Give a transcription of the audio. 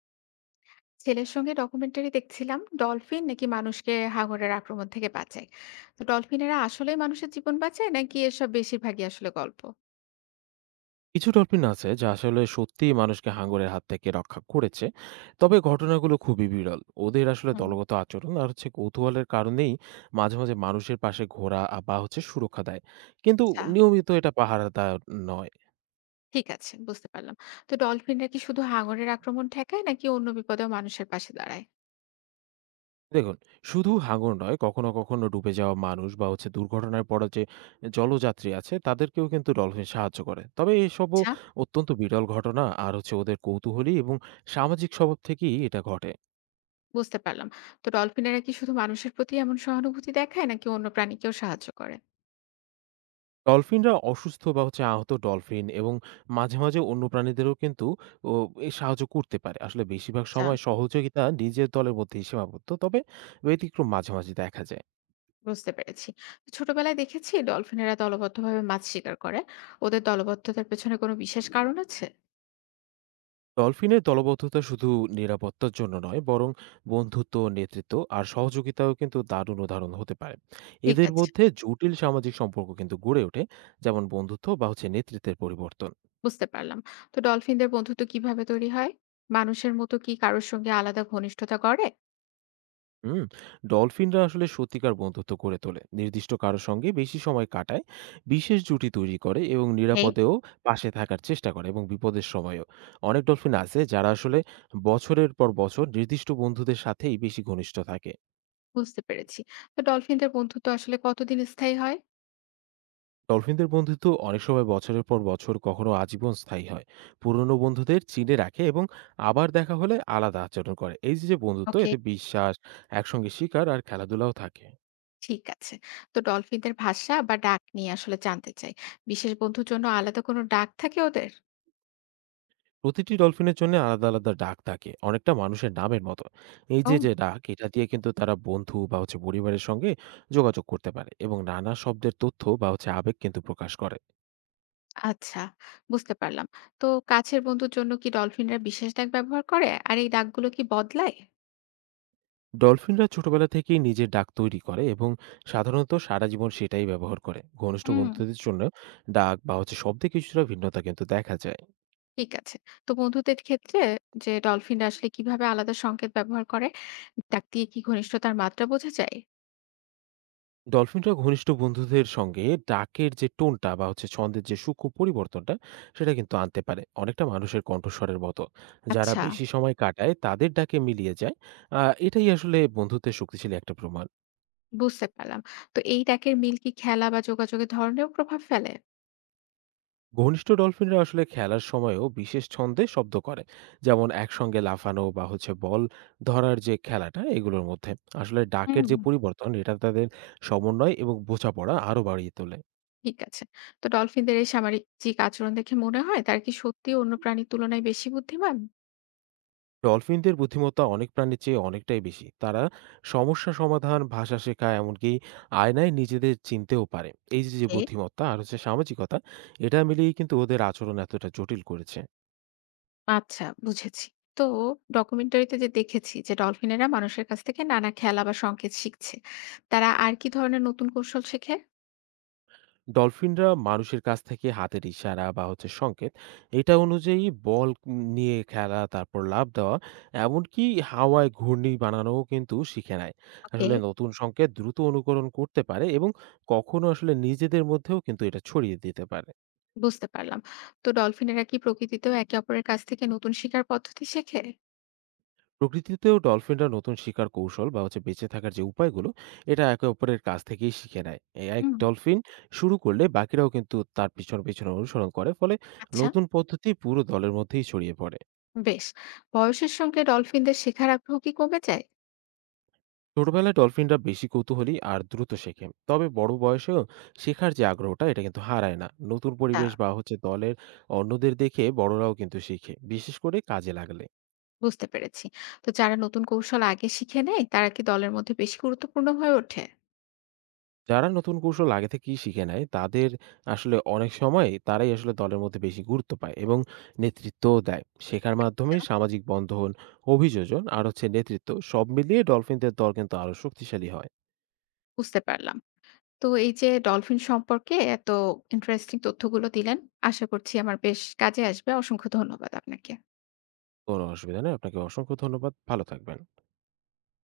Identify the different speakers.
Speaker 1: ছেলের সঙ্গে ডকুমেন্টারি দেখছিলাম, ডলফিন নাকি মানুষকে হাঙরের আক্রমণ থেকে বাঁচায়। তো ডলফিনেরা আসলে মানুষের জীবন বাঁচায় নাকি এসব বেশিরভাগই আসলে গল্প?
Speaker 2: কিছু ডলফিন আছে যা আসলে সত্যিই মানুষকে হাঙরের হাত থেকে রক্ষা করেছে। তবে ঘটনাগুলো খুবই বিরল, ওদের আসলে
Speaker 1: হুম।
Speaker 2: দলগত আচরণ আর কৌতূহলের কারণেই মাঝে মাঝে মানুষের পাশে ঘোরা বা সুরক্ষা দেয়, কিন্তু
Speaker 1: আচ্ছা,
Speaker 2: নিয়মিত এটা পাহারাদার নয়।
Speaker 1: ঠিক আছে, বুঝতে পারলাম। তো ডলফিনরা কি শুধু হাঙরের আক্রমণ ঠেকায় নাকি অন্য বিপদেও মানুষের পাশে দাঁড়ায়?
Speaker 2: দেখুন, শুধু হাঙর নয়, কখনো কখনো ডুবে যাওয়া মানুষ বা দুর্ঘটনায় পড়া যে জলযাত্রী আছে তাদেরকেও কিন্তু ডলফিন সাহায্য করে। তবে এসবও
Speaker 1: আচ্ছা,
Speaker 2: অত্যন্ত বিরল ঘটনা, আর ওদের কৌতূহলী এবং সামাজিক স্বভাব থেকেই এটা ঘটে।
Speaker 1: বুঝতে পারলাম। তো ডলফিনেরা কি শুধু মানুষের প্রতি এমন সহানুভূতি দেখায় নাকি অন্য প্রাণীকেও সাহায্য করে?
Speaker 2: ডলফিনরা অসুস্থ বা আহত ডলফিন এবং মাঝে, মাঝে অন্য প্রাণীদেরও কিন্তু ও এ সাহায্য করতে পারে। আসলে বেশিরভাগ
Speaker 1: আচ্ছা,
Speaker 2: সময় সহযোগিতা নিজের দলের মধ্যেই সীমাবদ্ধ। তবে ব্যতিক্রম মাঝে, মাঝে দেখা যায়।
Speaker 1: বুঝতে পেরেছি। তো ছোটবেলায় দেখেছি ডলফিনেরা দলবদ্ধভাবে মাছ শিকার করে। ওদের দলবদ্ধতার পেছনে কোনো বিশেষ কারণ আছে?
Speaker 2: ডলফিনের দলবদ্ধতা শুধু নিরাপত্তার জন্য নয়, বরং বন্ধুত্ব, নেতৃত্ব আর সহযোগিতাও কিন্তু দারুণ উদাহরণ হতে পারে।
Speaker 1: ঠিক
Speaker 2: এদের
Speaker 1: আছে,
Speaker 2: মধ্যে জটিল সামাজিক সম্পর্ক কিন্তু গড়ে ওঠে, যেমন বন্ধুত্ব বা নেতৃত্বের পরিবর্তন।
Speaker 1: বুঝতে পারলাম। তো ডলফিনদের বন্ধুত্ব কিভাবে তৈরি হয়? মানুষের মতো কি কারোর সঙ্গে আলাদা ঘনিষ্ঠতা গড়ে?
Speaker 2: হুম। ডলফিনরা আসলে সত্যিকার বন্ধুত্ব গড়ে তোলে, নির্দিষ্ট কারো সঙ্গে বেশি সময় কাটায়, বিশেষ জুটি তৈরি করে এবং
Speaker 1: ওকে।
Speaker 2: নিরাপদেও পাশে থাকার চেষ্টা করে এবং বিপদের সময়ও অনেক ডলফিন আছে যারা আসলে বছরের পর বছর নির্দিষ্ট বন্ধুদের সাথেই বেশি ঘনিষ্ঠ থাকে।
Speaker 1: বুঝতে পেরেছি। তো ডলফিনদের বন্ধুত্ব আসলে কতদিন স্থায়ী হয়?
Speaker 2: ডলফিনদের বন্ধুত্ব অনেক সময় বছরের পর বছর, কখনো আজীবন স্থায়ী হয়। পুরনো বন্ধুদের চিনে রাখে এবং আবার দেখা হলে আলাদা আচরণ করে। এই যে যে বন্ধুত্ব
Speaker 1: ওকে।
Speaker 2: এতে বিশ্বাস, একসঙ্গে শিকার আর খেলাধুলাও থাকে।
Speaker 1: ঠিক আছে। তো ডলফিনদের ভাষা বা ডাক নিয়ে আসলে জানতে চাই। বিশেষ বন্ধুর জন্য আলাদা কোনো ডাক থাকে ওদের?
Speaker 2: প্রতিটি ডলফিনের জন্য আলাদা, আলাদা ডাক থাকে, অনেকটা মানুষের নামের মতো। এই
Speaker 1: ও।
Speaker 2: যে, যে হুম। ডাক এটা দিয়ে কিন্তু তারা বন্ধু বা পরিবারের সঙ্গে যোগাযোগ করতে পারে এবং নানা শব্দের তথ্য বা আবেগ কিন্তু প্রকাশ করে।
Speaker 1: আচ্ছা, বুঝতে পারলাম। তো কাছের বন্ধুর জন্য কি ডলফিনরা বিশেষ ডাক ব্যবহার করে? আর এই ডাকগুলো কি বদলায়?
Speaker 2: ডলফিনরা ছোটবেলা থেকেই নিজের ডাক তৈরি করে এবং সাধারণত সারা জীবন সেটাই ব্যবহার করে। ঘনিষ্ঠ
Speaker 1: হুম।
Speaker 2: বন্ধুদের জন্য ডাক বা শব্দে কিছুটা ভিন্নতা কিন্তু দেখা যায়।
Speaker 1: ঠিক আছে। তো বন্ধুদের ক্ষেত্রে যে ডলফিনরা আসলে কিভাবে আলাদা সংকেত ব্যবহার করে, ডাক দিয়ে কি ঘনিষ্ঠতার মাত্রা বোঝা যায়?
Speaker 2: ডলফিনরা ঘনিষ্ঠ বন্ধুদের সঙ্গে ডাকের যে টোনটা বা ছন্দের যে সূক্ষ্ম পরিবর্তনটা সেটা কিন্তু আনতে পারে, অনেকটা মানুষের কণ্ঠস্বরের মতো। যারা
Speaker 1: আচ্ছা,
Speaker 2: বেশি সময় কাটায় তাদের ডাকে মিলিয়ে যায়। এটাই আসলে বন্ধুত্বের শক্তিশালী একটা প্রমাণ।
Speaker 1: বুঝতে পারলাম। তো এই ডাকের মিল কি খেলা বা যোগাযোগের ধরনেও প্রভাব ফেলে?
Speaker 2: ঘনিষ্ঠ ডলফিনরা আসলে খেলার সময়ও বিশেষ ছন্দে শব্দ করে, যেমন একসঙ্গে লাফানো বা বল ধরার যে খেলাটা, এগুলোর মধ্যে আসলে ডাকের
Speaker 1: হুম।
Speaker 2: যে পরিবর্তন এটা তাদের সমন্বয় এবং বোঝাপড়া আরো বাড়িয়ে তোলে।
Speaker 1: ঠিক আছে। তো ডলফিনদের এই সামাজিক আচরণ দেখে মনে হয় তারা কি সত্যিই অন্য প্রাণীর তুলনায় বেশি বুদ্ধিমান?
Speaker 2: ডলফিনদের বুদ্ধিমত্তা অনেক প্রাণীর চেয়ে অনেকটাই বেশি। তারা সমস্যা সমাধান, ভাষা শেখা, এমনকি আয়নায় নিজেদের চিনতেও পারে। এই যে, যে
Speaker 1: এ
Speaker 2: বুদ্ধিমত্তা আর সামাজিকতা, এটা মিলিয়েই কিন্তু ওদের আচরণ এতটা জটিল করেছে।
Speaker 1: আচ্ছা, বুঝেছি। তো ডকুমেন্টারিতে যে দেখেছি যে ডলফিনেরা মানুষের কাছ থেকে নানা খেলা বা সংকেত শিখছে, তারা আর কি ধরনের নতুন কৌশল শেখে?
Speaker 2: ডলফিনরা মানুষের কাছ থেকে হাতের ইশারা বা সংকেত, এটা অনুযায়ী বল নিয়ে খেলা, তারপর লাফ দেওয়া, এমনকি হাওয়ায় ঘূর্ণি বানানোও কিন্তু শিখে নেয়।
Speaker 1: ওকে,
Speaker 2: আসলে নতুন সংকেত দ্রুত অনুকরণ করতে পারে এবং কখনো আসলে নিজেদের মধ্যেও কিন্তু এটা ছড়িয়ে দিতে পারে।
Speaker 1: বুঝতে পারলাম। তো ডলফিনেরা কি প্রকৃতিতেও একে অপরের কাছ থেকে নতুন শিকার পদ্ধতি শেখে?
Speaker 2: প্রকৃতিতেও ডলফিনরা নতুন শিকার কৌশল বা বেঁচে থাকার যে উপায়গুলো এটা একে অপরের কাছ থেকেই শিখে নেয়। এক
Speaker 1: হুম।
Speaker 2: ডলফিন শুরু করলে বাকিরাও কিন্তু তার পিছনে পিছনে অনুসরণ করে, ফলে
Speaker 1: আচ্ছা,
Speaker 2: নতুন পদ্ধতি পুরো দলের মধ্যেই ছড়িয়ে পড়ে।
Speaker 1: বেশ। বয়সের সঙ্গে ডলফিনদের শেখার আগ্রহ কি কমে যায়?
Speaker 2: ছোটবেলায় ডলফিনরা বেশি কৌতূহলী আর দ্রুত শেখে, তবে বড় বয়সেও শেখার যে আগ্রহটা এটা কিন্তু হারায় না। নতুন
Speaker 1: আ
Speaker 2: পরিবেশ বা দলের অন্যদের দেখে বড়রাও কিন্তু শিখে, বিশেষ করে কাজে লাগলে।
Speaker 1: বুঝতে পেরেছি। তো যারা নতুন কৌশল আগে শিখে নেয়, তারা কি দলের মধ্যে বেশি গুরুত্বপূর্ণ হয়ে ওঠে?
Speaker 2: যারা নতুন কৌশল আগে থেকেই শিখে নেয় তাদের আসলে অনেক সময় তারাই আসলে দলের মধ্যে বেশি গুরুত্ব পায় এবং নেতৃত্বও দেয়। শেখার মাধ্যমে
Speaker 1: আচ্ছা।
Speaker 2: সামাজিক বন্ধন, অভিযোজন আর নেতৃত্ব সব মিলিয়ে ডলফিনদের দল কিন্তু আরো শক্তিশালী হয়।
Speaker 1: বুঝতে পারলাম। তো এই যে ডলফিন সম্পর্কে এত ইন্টারেস্টিং তথ্যগুলো দিলেন, আশা করছি আমার বেশ কাজে আসবে। অসংখ্য ধন্যবাদ আপনাকে।
Speaker 2: কোনো অসুবিধা নেই, আপনাকে অসংখ্য ধন্যবাদ। ভালো থাকবেন।